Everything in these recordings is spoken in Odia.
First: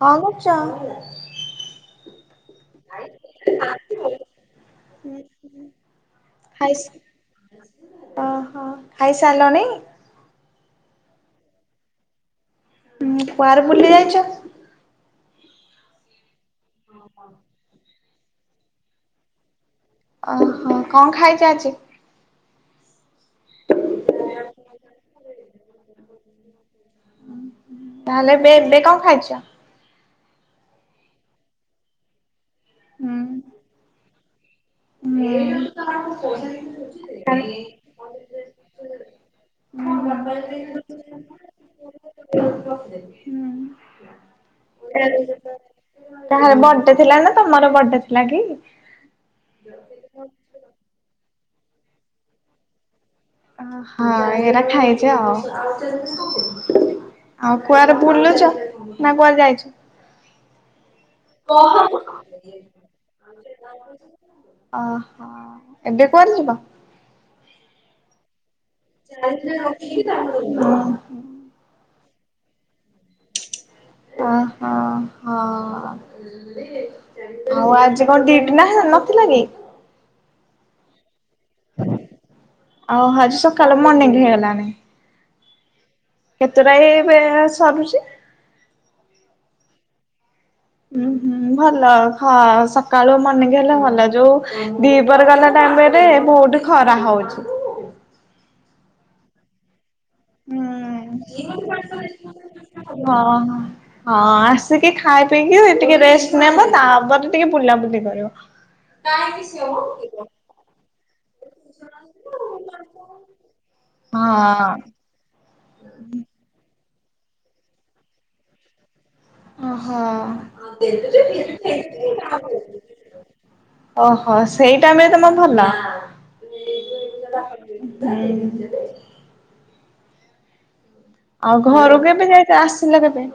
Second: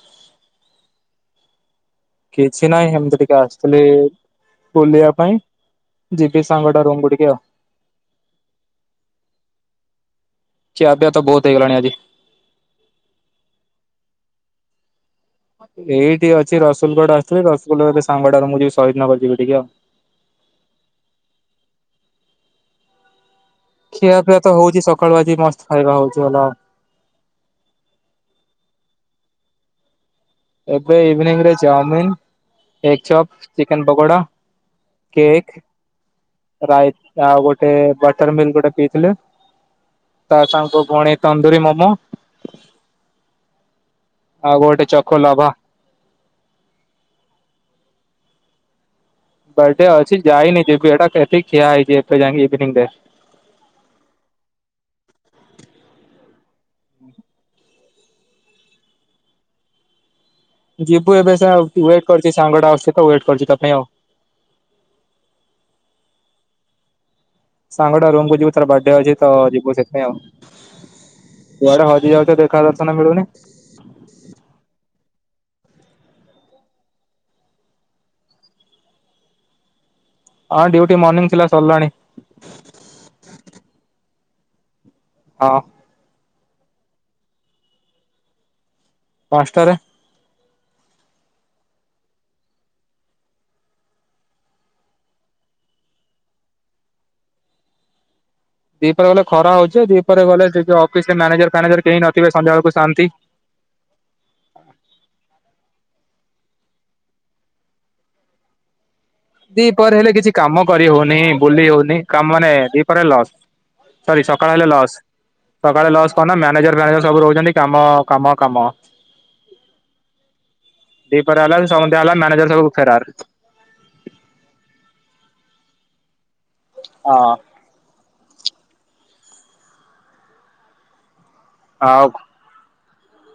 କଣ କରୁଚ? କିଛି ନାହିଁ ହେମିତି ଟିକେ ଆସିଥିଲେ ବୁଲିବା ପାଇଁ ଯିବି ଖାଇ ସାଙ୍ଗଟା ରୁମ କୁ ଟିକେ ଆଉ। ଓହୋ ଖାଇସାରିଲଣି? ଖିଆ ପିଆ ତ ବହୁତ ହେଇଲାଣି ଆଜି। ହୁଁ କୁଆରେ ବୁଲି ଯାଇଛ? ଏଇଠି ଅଛି ରସୁଲୁଗଡ ଆସିଥିଲି, ରସୁଲୁଗଡ ସାଙ୍ଗଟାର, ମୁଁ ଯିବି ଶହୀଦନଗର ଯିବି ଟିକେ ଆଉ। ଓହୋ କଣ ଖାଇଛି ଆଜି? ଖିଆ ପିଆ ତ ହଉଛି ସକାଳୁ ଆଜି ମସ୍ତ ଖାଇବା ହଉଛି ହେଲ ତାହେଲେ ଏବେ ଏବେ କଣ ଖାଇଛ? ଏବେ ଇଭିନିଂ ରେ ଚାଓମିିନ, ଏଗ ହୁଁ। Chop, chicken pakora. କେକ୍ ରାଇ ଆଉ ଗୋଟେ ମିଲ୍ ଗୋଟେ ପିଇଥିଲେ ତା ସାଙ୍ଗ ଭଉଣୀ ତନ୍ଦୁରୀ ମୋମୋ। ହୁଁ। ଆଉ ଗୋଟେ ଚକୋ ଲାଭା କାହାର ବଡେ ଥିଲା ନା ତମର ବର୍ଡେ ଥିଲା କି? ବାର୍ଡେ ଅଛି ଯାଇନି ଯିବି ଏଟା ଖିଆ ହେଇଛି ଏବେ ଯାଇକି ଇଭିନିଂ ରେ। ଅ ହଁ ଏରା ଖାାଇଛ ଆଉ। ଆଉ କୁଆରେ ବୁଲୁଛ ନା କୁଆଡେ ଯାଇଛ? ଯିବୁ ଏବେ ସେ ୱେଟ୍ କରିୁଛି ସାଙ୍ଗଡା ଆସଛି ତ ୱେଟ କରିଛି ତା ପାଇଁ ଆଉ। ଓହୋ ଏବେ କୁଆଡେ ଯିବ? ସାଙ୍ଗା ଟା ରୁମକୁୁ ଯିବୁ ତାର ବାର୍ଡେ ଅଛି ତ ଯିବୁ ସେଥିପାଇଁ ଆଉ। ହୁଁ। କୁଆଡେ ହଜି ଯାଉଛ ଦେଖା ଦର୍ଶନ ମିଳୁନି। ଅହ ହଁ। ଆଉ ଆଜି କଣ ଡ୍ୟୁଟି ନାହିଁ ନଥିଲା କି? ହଁ ଡ୍ୟୁଟି ମର୍ଣ୍ଣିଂ ଥିଲା ସରିଲାଣି। ଆଉ ଆଜି ସକାଳୁ ମନିଂ ହେଇଗଲାଣି। ହଁ। କେତେଟା ଏ ସରୁଛି। ପାଞ୍ଚଟାରେ ଉୁଁ ହୁଁ ଭଲ ହଁ ସକାଳୁ ମନେକି ହେଲେ ଭଲ ଯୋଉ ଦିିପହରେ ଗଲା ଟାଇମରେ ରେ ବୋହୁତୁ ଖରା ହଉଛି। ଦିପ ପହରେ ଗଲେ ଖରା ହଉଛି ଦିପହରେ ଗଲେଉ ହୁଁ ଅଫିସିରେ ମ୍ୟାନେଜର ଫାନେଜର କେହି ନଥିବେ ସନ୍ଧ୍ୟାବେଳକୁ ଶାନ୍ତି। ହଁ ହଁ। ହଁ ଆସିକି ଖାଇ ପିଇକି ଟିକେ ରେଷ୍ଟ୍ ନେବ ତାପରେ ଟିକେ ବୁଲାବୁଲି କରିବ। ଦି ପହରେ ହେଲେ କିଛି କାମ କରି ହଉନି। ବୁଲି ହଉନି କାମ ମାନେ ଦ୍ୱୀପରେ ଲସ୍ ସରି ସକାଳ ହଁ ହେଲେ ଲସ୍। ସକାଳେ ଲସ୍ କଣ ନା ମ୍ୟାନେଜର୍ ଫ୍ୟାନେଜର୍ ସବୁ ରହୁଛନ୍ତି କାମ କାମ କାମ ଓ ହଁ। ଦିପରେ ହେଲା ସନ୍ଧ୍ୟା ହେଲା ମ୍ୟାନେଜର ସବୁ ଫେରାର [unintelligible] ଓହୋ ସେଇ ଟାଇମ୍ ରେ ତମ ଭଲ। ହଁ। ହୁଁ। ଆଉ ଘରୁ କେବେ ଯାଇକି ଆସିଲା କେବେ?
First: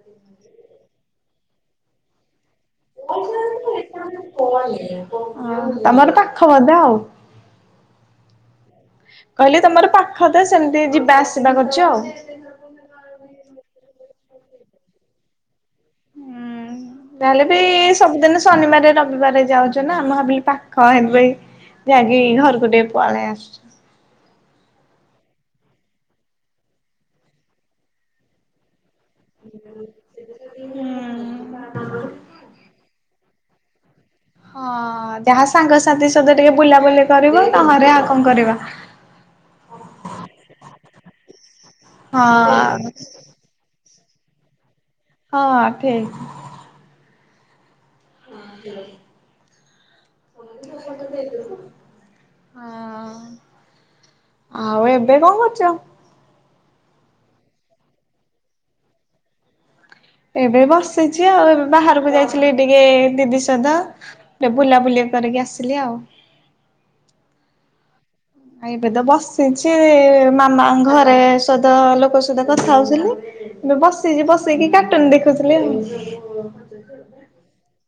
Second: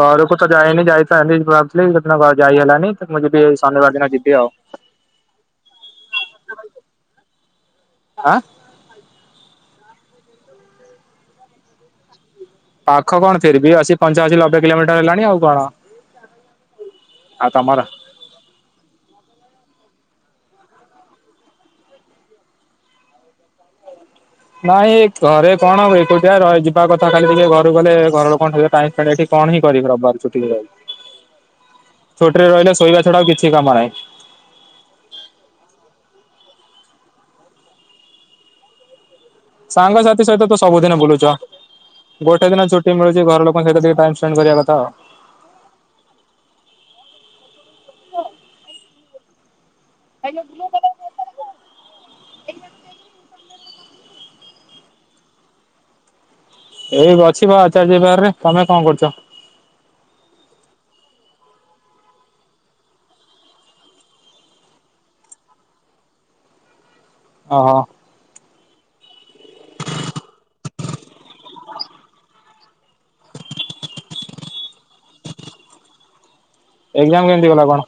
ଘରକୁ ତ ଯାଇନି ଯାଇଥାନ୍ତି ଭାବୁଥିଲି ସେଦିନ ଘରୁ ଯାଇ ହେଲାନି। ମୁଁ ଯିବି ଶନିବାର ଦିନ ଯିବି ଆଉ ତମର ପାଖ ବଧେ ଆଉ। ଆଁ? କହିଲି ତମର ପାଖ ବଧେ ତ ସେମିତି ଯିବା ଆସିବା କରୁଛ ଆଉ। ପାଖ କଣ ଫିର୍ ବି ଅଶୀ ପଞ୍ଚାଅଶୀ ଲବେ କିଲୋମିଟର ହେଲାଣି ଆଉ କଣ। ଯାହା ହେଲେ ଆଉ ବି ତମର? ସବୁଦିନ ଶନିବାର ରବିବାର ଯାଉଛ ନା ଆମ ଭାବିଲି ପାଖ ହେବ ଯାଇକି ଘରକୁ ଟିକେ ପଳେଇ ଆସି ନାଇଁ ଘରେ କଣ ହୁଏ ଏକୁଟିଆ ରଇ ଯିବା କଥା ଖାଲି ଟିକେ ଘରୁ ଗଲେ ଘରଲୋକ ଏଠି କଣ ହିଁ କରିବି ରବାର ଚୁଟି ଛୁଟିରେ ରହିଲେ ଶୋଇବା ଛଡ଼ା ଆଉ କିଛି କାମ ନାହିଁ ହଁ ଯାହା ସାଙ୍ଗସାଥି ସହିତ ଟିକେ ବୁଲାବୁଲି କରିବ। ନହେଲେ ଆଉ କଣ କରିବ। ସାଙ୍ଗସାଥି ସହିତ ତ ସବୁଦିନ ବୁଲୁଛ ହଁ ଗୋଟେ ଦିନ ଛୁଟି ମିଳୁଛି ଘର ଲୋକଙ୍କ ସହିତ ଟିକେ ଟାଇମ୍ ସ୍ପେ ସ୍ପେଣ୍ଡ୍ କରିବା କଥା ଆଉ। ହଁ ଠିକ୍। [inaudible] [inaudible] ଆଉ ଏବେ କଣ କରୁଛ? ଏଇ ଅଛିିବା ଆଚାର୍ଯ୍ୟ ବିହାରରେ। ତମେ କଣ କରୁଛ? ଏବେ ବସିଛି ଆଉ ଏବେ ବାହାରକୁ ଯାଇଥିଲି ଟିକେ ଦିଦି ସହିତ। ବେ ବୁଲାବୁଲି କରିକି ଆସିଲି ଆଉ। ଅହୋ। ଆ ଏବେ ତ ବସିଛି ମାମା ଘରେ ସହିତ ଲୋକ ସହିତ କଥା ହଉଥିଲି। ଏବେ ବସିଛି ବସିକି କାଟୁନ ଦେଖୁଥିଲି ଆ ଏକ୍ଜାମ କେମିତି ଗଲା କଣ?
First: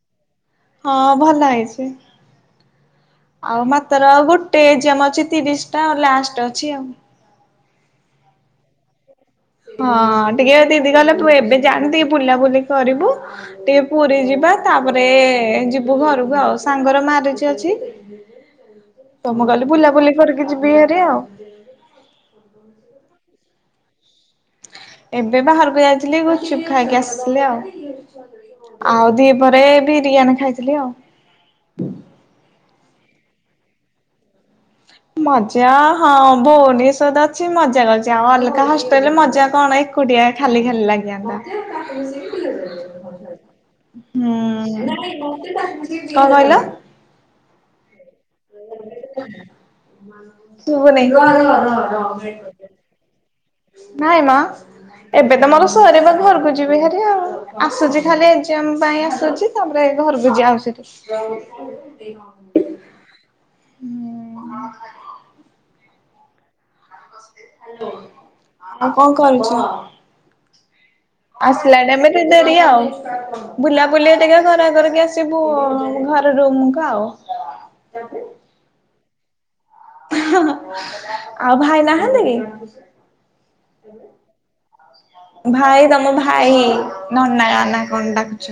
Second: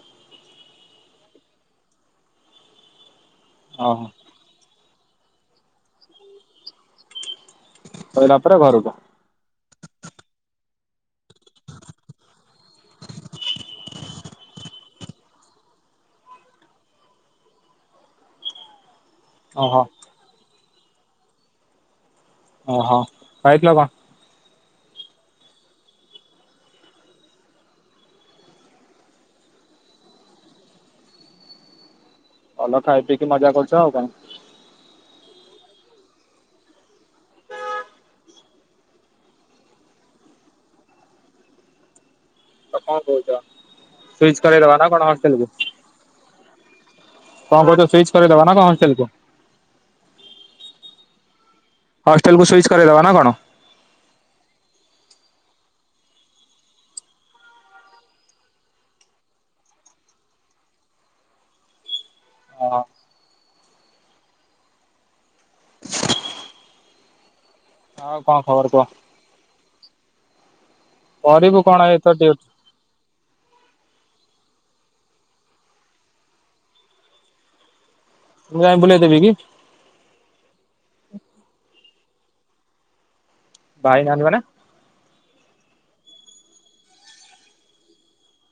ହଁ ଭଲ ହେଇଛି ଆଉ ଓହୋ ମାତର ଗୋ ଟେ ଏକ୍ଜାମ ଅଛି ତିରିଶ ଟା ଆ ଲାଷ୍ଟ ଅଛି ଆଉ। ସଇଲା ପରେ ଘରକୁ। ହଁ ଟିକେ ଦିଦି କଲେ ତୁ ଏବେ ଜାଆନି ଟିକେ ବୁଲାବୁଲି କରିବୁ। ଟିକେ ପୁରୀ ଯିବା ତାପରେ ଯିବୁ ଘରକୁ ଆଉ ସାଙ୍ଗର ମ୍ୟରେଜ୍ ଅଛି। ତମ ଗଲି ଓହୋ ବୁଲାବୁଲି କରିକି ଯିବି ହାରି ଆଉ। ଓହୋ ଖାଇଥିଲ କନ୍? ଏବେ ବାହାରକୁ ଯାଇଥିଲି ଗୁଚୁପ ଖାଇକି ଆସିଥିଲି ଆଉ। ଆଉ ଦି ପରେ ବିରିୟାନି ଖାଇଥିଲି ଆଉ। ଭଲ ଖାଇ ପିକି ମଜା କରୁଛ ଆଉ କଣ? ମଜା ହଁ ଭଉଣୀ ସହ ତ ଅଛି ମଜା କରିଛି ଆଉ ଅଲଗା ହଷ୍ଟେଲରେ ମଜା କଣ ଏଇ କୁଟିଆ ଖାଲି ଖାଲି ଲାଗିଯନ୍ତା। ଆଉ କଣ କହୁଛ? ହୁଁ ସୁଇଚ୍ କରେଇଦବା ନା କଣ ହଷ୍ଟେଲ କୁ କଣ କହିଲ? କଣ କହୁଛ ସୁଇଚ୍ କରିଦବା ନା ହଣ୍ଟେଲ କୁ? ସୁଭ ନେଇ? ହଷ୍ଟେଲ କୁ ସୁଇଚ୍ କରିଦେବା ନା କଣ? ନାଇଁ ମା ଏବେ ତ ମୋର ସରିବ ଘରକୁ ଯିବି ଭାରି ଆଉ। ଆସୁଛି ଖାଲି ଏଗଜାମ୍ ପାଇଁ ଆସୁଛି ତାପରେ ଘରକୁ ଯଉ ସେଠୁ। ହଁ। ଆଉ କଣ ଖବର କୁହ ଆଉ କଣ କରୁଛ? କରିବୁ ଆସିଲା କଣ ଏଇ ଟାଇମ ତ ରେ ଟିକେ ଡ୍ୟୁଟି ଡେରି ଆଉ। ବୁଲା ବୁଲି ଘରା ଘରିକି ଆସିବୁ ଘର ରୁମକୁ ଆଉ। [inaudible] ମୁଁ ଯାଇ ବୁଲେଇ ଦେବି କି? [unintelligible] ଆଉ ଭାଇ ନାହାନ୍ତି କି? ଭାଇ ନାହାନ୍ତି ମାନେ? ଭାଇ ତମ ଭାଇ ନନା ନା କଣ ଡାକୁଛ?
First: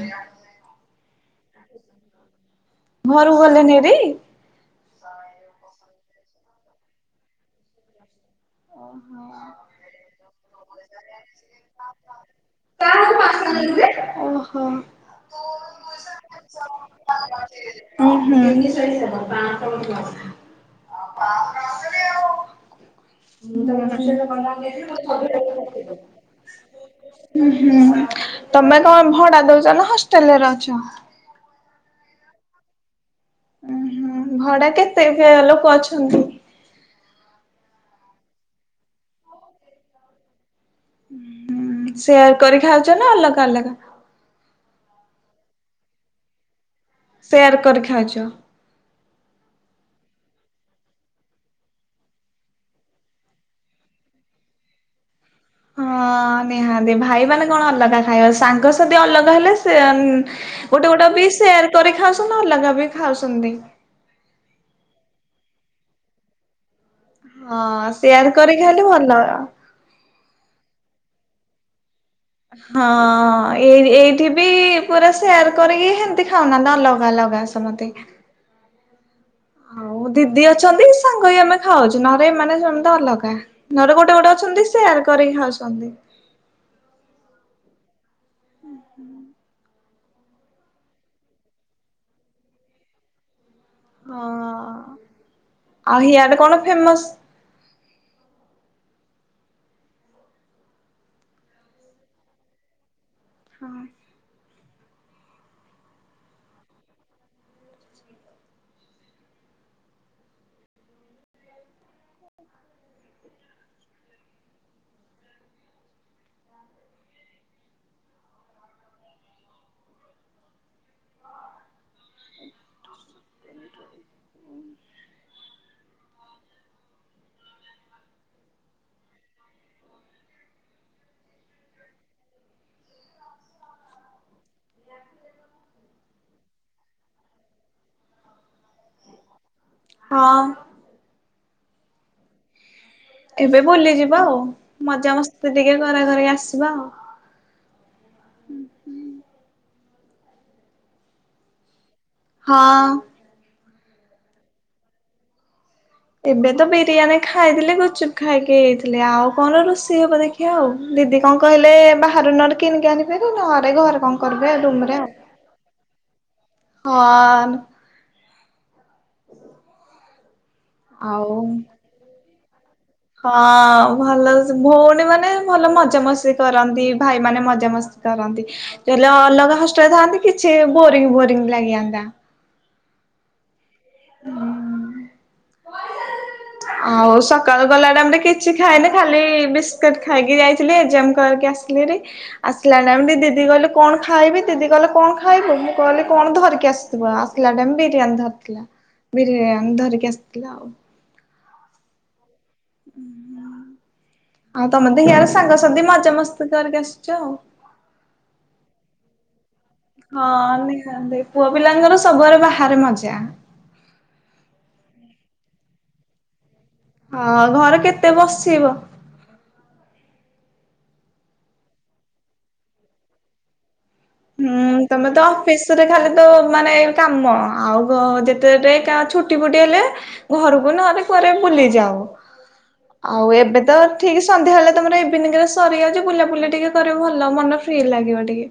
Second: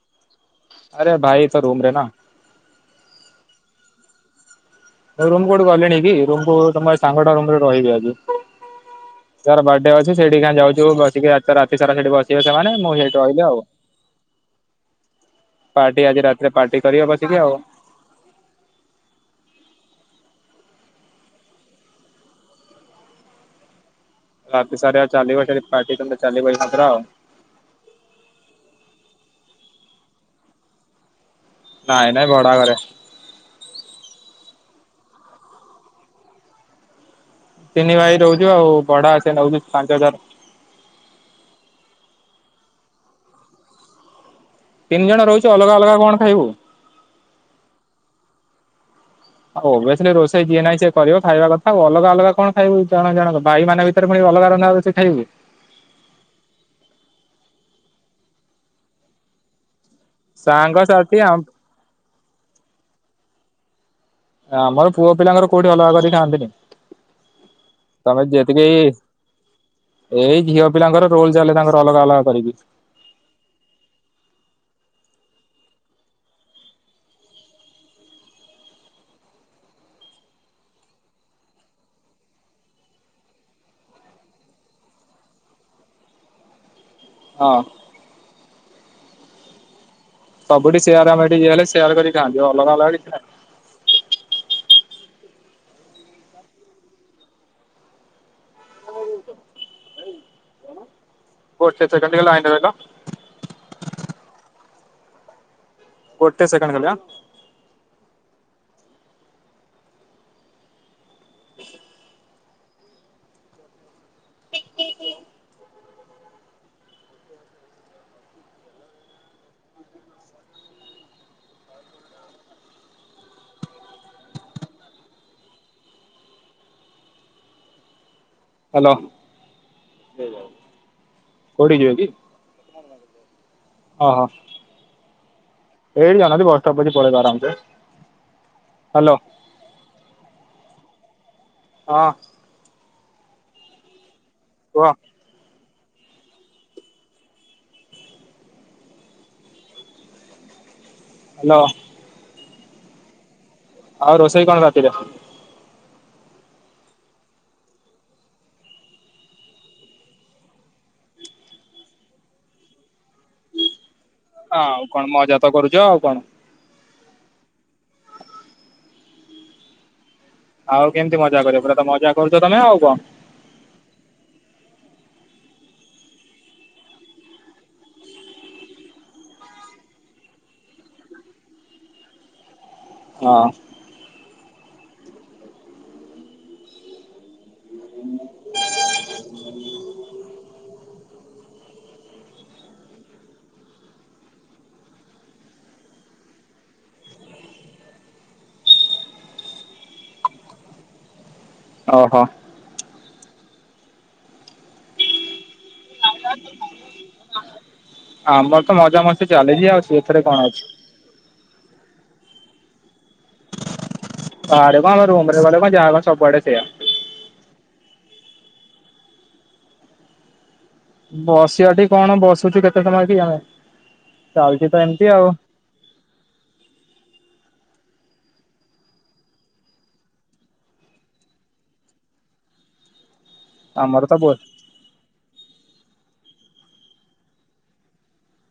ଆରେ ଭାଇ ତା ରୁମ ରେ ନା। ଘରକୁ ଗଲେନି ହେରି? ରୁମ୍ କୋଉଠି ଗଲିଣି କି ରୁମ କୁ ତମ ସାଙ୍ଗ ଟା ରୁମରେ ରହିବି ଆଜି। ଓହୋ। ଯାର ବାର୍ଥଡେ ଅଛି ସେଇଠି କା ଯାଉଛୁ ବସିକି ରାତି ସାରା ସେଠି ବସ [unintelligible] ସେମାନେ ମୁଁ ସେଇଠି ରହିଲେ ଆଉ। ଓହୋ। ପାର୍ଟି ଆଜି ରାତିରେ ପାର୍ଟି କରିବ ବସିକି ଆଉ। ଉଁ ହୁଁ। [inaudible] ହୁଁ ରାତି ସାରା ଆଉ ଚାଲିବ ସେଠି ପାର୍ଟି ତମର ଚାଲିବ ଏଇନା ପୁରା ଆଉ ହୁଁ ତମେ କଣ ଭଡା ଦଉଛ ନା ହଷ୍ଟେଲ ରେ ରହୁଛ? ନାଇଁ ନାଇଁ ଭଡା ଘରେ। ଉ ହୁଁ ଭଡା କେତେ ଲୋକ ଅଛନ୍ତି? ତିନି ଭାଇ ରହୁଛୁ ଆଉ ବଢା ସେ ନଉଛି ପାଞ୍ଚ ହଜାର। ହଁ ସେୟାର୍ କରି ଖାଉଛ ନା ଅଲଗା ଅଲଗା? ତିନି ଜଣ ରହୁଚୁ ଅଲଗା ଅଲଗା କଣ ଖାଇବୁ? ସେୟାର କରି ଖାଉଛ। ଓବିଅସଲି ରୋଷେଇ ଯିଏ ନାହିଁ ସିଏ ଖାଇବା କଥା ଆଉ ଅଲଗା ଅଲଗା କଣ ଖାଇବୁ ଜଣ ଜଣ ଭାଇ ମାନ ବି ପୁଣି ଅଲଗା ରନ୍ଧା ହେଉଛି ଖାଇବୁ? ହଁ ନିହାତି ଭାଇମାନେ କଣ ଅଲଗା ଖାଇବ ସାଙ୍ଗସଥି ଅଲଗା ହେଲେ ସେନ୍ ଗୋଟେ ଗୋଟେ ସାଙ୍ଗସାଥି ବି ସେୟାର କରି ଖାଉଛନ୍ତି ଅଲଗା ବି ଖାଉଛନ୍ତି। ଆମର ପୁଅ ପିଲାଙ୍କର କୋଉଠିଅଲଗାକରି ଖଆନ୍ତିନି। ହଁ ସେୟାର କରିକି ଖାଇଲେ ଭଲ। ଏଇ ଝିଅ ପିଲାଙ୍କର ରୋଲ ଚାଲେ ତାଙ୍କର ଅଲଗା ଅଲଗା କରିକି। ହଁ ଏଇ ଏଇଠି ବି ପୁରା ସେୟାର କରିକି ସେମତି ଖାଉନାହାନ୍ତି ଅଲଗା ଅଲଗା ସମସ୍ତେ। ହଉ ଦିଦି ଅଛନ୍ତି ସାଙ୍ଗହୋଇ ଆମେ ଖାଉଛୁ ନହେଲେ ଏମାନେ ସମସ୍ତେ ଅଲଗା। ନରେ ଗୋଟେ ଗୋଟେ ଅଛନ୍ତି ସେୟାର କରିକି ଖାଉଛନ୍ତି। ହଁ। ସବୁଠି ସେୟାର ଆମେ ଏଠି ହେଲେ ସେୟାର୍ କରିିକି ଖାନ୍ତି ଅଲଗା ଅଲଗା କିଛି ନାହିଁ। ହଁ, ଆଉ ହିଆଡେ କଣ ଫେମସ୍? ଗୋଟେ ସେକେଣ୍ଡ ଟିକେ ଲାଇନ ରେ ରହିଲ! ହଁ। ଗୋଟେ ସେକଣ୍ଡ ଖାଲି ହାଁ। ହ୍ୟାଲୋ, କୋଉଠି ଯିବେ କି? ହ ହ। ଏଇଠି ଯାଉ ନାହାନ୍ତି। ବସଷ୍ଟପ୍ ଅଛି ପଳେଇବ ଆରାମସେ। ହ୍ୟାଲୋ। ହଁ। ହ। ଏବେ ବୁଲିଯିବା ଆଉ। କୁହ ମଜା ମସ୍ତି ଟିକେ କରା କରି ଆସିବା ଆଉ। ହ୍ୟାଲୋ। ହଁ। ଆଉ ରୋଷେଇ କଣ ରାତିରେ? ଏବେ ତ ବିରିୟାନୀ ଖାଇଥିଲି, ଗୁଚୁପ୍ ଖାଇକି ଆଇଥିଲି, ଆଉ କଣ ରୋଷେଇ ହବା ଦେଖି ଆଉ ଦିଦି କଣ କହିଲେ, ବାହାରୁ ନହଲେ କିଣିକି ଆଣିଭେରି ନଅରେ ଘରେ କଣ କରିବେ ରୁମରେ କଣ ଆଉ। ମଜା ତ କରୁଛ ଆଉ କଣ ହଁ-ଅନ୍। ଆଉ କେମିତି ମଜା କରିବ! ପୁରା ତ ମଜା କରୁଛ ତମେ ଆଉ କଣ? ହଁ, ଭଲ ଭଉଣୀ ମାନେ ଭଲ ମଜାମସ୍ତି କରନ୍ତି। ଭାଇ ମାନେ ମଜାମସ୍ତି କରନ୍ତି। ଯଲି ଅଲଗା ହଷ୍ଟେଲରେ ଥାନ୍ତି କିଛି ବୋରିଙ୍ଗ, ବୋରିଙ୍ଗ ଲାଗିଆନ୍ତା। ହଁ। ହୁଁ। ଆଉ ସକ୍ ସକାଳୁ ଗଲା ଟାଇମ୍ ରେ କିଛି ଖାଇନି ଖାଲି ବିସ୍କିଟ୍ ଖାଇକି ଯାଇଥିଲି, ଏକ୍ସାମ୍ କରିକି ଆସିଲି ହେରି। ଆସିଲା ଟାଇମ୍ ଦିଦି କହିଲେ, କଣ ଖାଇବି? ଦିଦି କହିଲ କଣ ଖାଇବୁ? ମୁଁ କହିଲି କଣ ଧରିକି ଆସ୍ [unintelligible] ଆସିଲା ଟାଇମ୍ ବିରିୟାନୀ ଧରିଥିଲା। ବିରିୟାନୀ ଧରିକି ଆସିଥିଲା ଆଉ। ଓହୋ! ଉଁ ହୁଁ, ଆଉ, ତମେ ତ ହିଆରେ ସାଙ୍ଗସାଥି ମଜା ମସ୍ତି କରିକି ଆସିଛ ଆଉ। ଆମର ତ ମଜା ମସ୍ତି ଚାଲିଛି ଆଉ, ସେଥିରେ କଣ ହଁ ଅଛି? ପୁଅ ପିଲାଙ୍କର ସବୁଆରେ ବାହାରେ ମଜା। କୁଆଡେ କଣ? ରୁମ୍ ରେ ଗଲେ କଣ ଯାହାକ ସବୁଆଡେ ସେଆ। ହଁ, ଘରେ କେତେ ବସିବ? ବସିବାଠି କଣ? ବସୁଛୁ କେତେ ସମୟ କି ଆମେ? ହୁଁ, ଚାଲିଛି ଏମିତି ତମେ ତ ଆଉ ଫିସ୍ ରେ ଖାଲି ତ ମାନେ କାମ, ଆଉ କଁ ଯେତେଟେ ଛୁଟି ଫୁଟି ହେଲେ ଘରକୁ ନହେଲେ କୁଆରେ ବୁଲିଯାଉ। ଆଉ ଏବେ ତ ଆମର ଠିକ୍ ହଁ ସନ୍ଧ୍ୟାବେଳେ ତମର ଇଭିନିଂ ରେ ସରିଯାଉଛି ବୁଲାବୁଲି ଟିକେ କରିବୁ ଭଲ ମନ ଫ୍ରି ଲାଗିବ ଟିକେ।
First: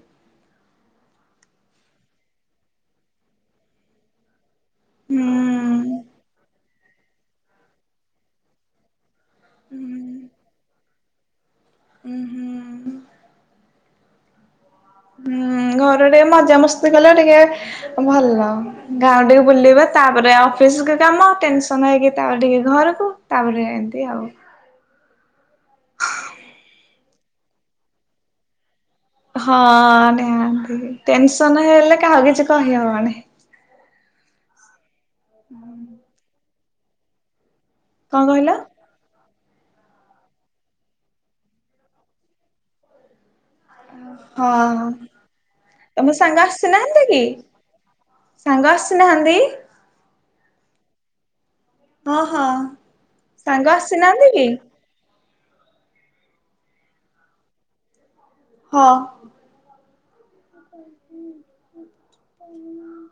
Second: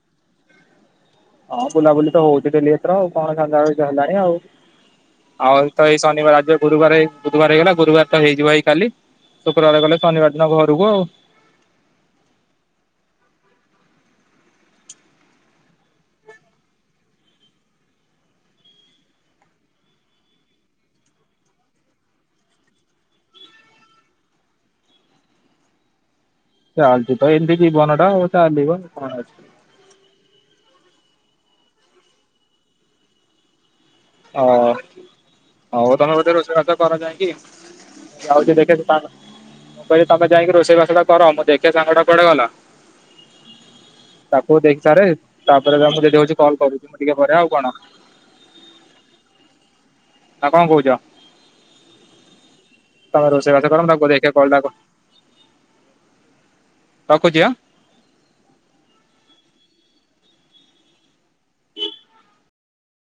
ହଁ, ବୁଲାବୁଲି ତ ହଉଛି ଡେଲି ଏଥର। ଆଉ କଣ ସନ୍ଧ୍ୟାବେଳ ତ ହେଲାଣି ଆଉ। ଆଉ ତ ହୁଁ। ଏଇ ଶନିବାର ଆଜି ଗୁରୁବାର, ଏଇ ବୁଧୁବାର ହେଇଗଲା। ଗୁରୁବାର ତ ହେଇଯିବ ଏଇ କାଲି। ଶୁକ୍ରବାର ଗଲେ, ଶନିବାର ଦିନ ଘରକୁ ଆଉ। ଉୁଁ, ହୁଁ। ହୁଁ, ଘରେ ଟିକେ ମଜାମସ୍ତି କଲେ ଟିକେ ଭଲ। ଗାଁ ଟିକେ ବୁଲିବା, ତା'ପରେ ଅଫିସ୍ କାମ ଟେନ୍ ସନ୍ ହେଇକି ତା'ପରେ ଟିକେ ଘରକୁ ତା'ପରେ ଏଁତି ଆଉ। ହ [inaudible] ଚାଲିଛିତ, ଏମିତି ଜୀବନ ଟା ଆଉ। ଚାଲିବ ଆଉ କଣ ଅଛି? ହଁ, ନିହାନ୍ତି ଟେନସନ୍ ହେଲେ, କାହାକୁ କିଛି କହି ହବନି? ଓ ହଉ ତମେ ବଧେ ରୋଷେଇବାସ କର ଯାଇଁକି କଣ କହିଲ? ଯାଉଛି, ଦେଖେ ସେ ତାର ତମେ ଯାଇକି ରୋଷେଇବାସ ଟା କର। ମୁଁ ଦେଖେ ସାଙ୍ଗ ଟା କୁଆଡେ ଗଲା? ତାକୁ ହଁ ଦେଖିସାରେ। ତା'ପରେ ତା ମୁଁ ତମ ଯଦି ହଉଛି ସାଙ୍ଗ କଲ୍ କରୁଛି। ମୁଁ ଆସିନାହାନ୍ତି ଟିକେ କି? ପରେ ଆଉ କଣ? ସାଙ୍ଗ ଆସିନାହାନ୍ତି? ଆଉ କଣ କହୁଛ ହଁ ହଁ ତମେ ରୋଷେଇ ସାଙ୍ଗ ବାସ କର ମୁଁ ତାକୁ ଆସିନାହାନ୍ତି ଦେଖେ କି? କଲ ତାକୁ ରଖୁଛି ହଁ। ହଁ। [inaudible]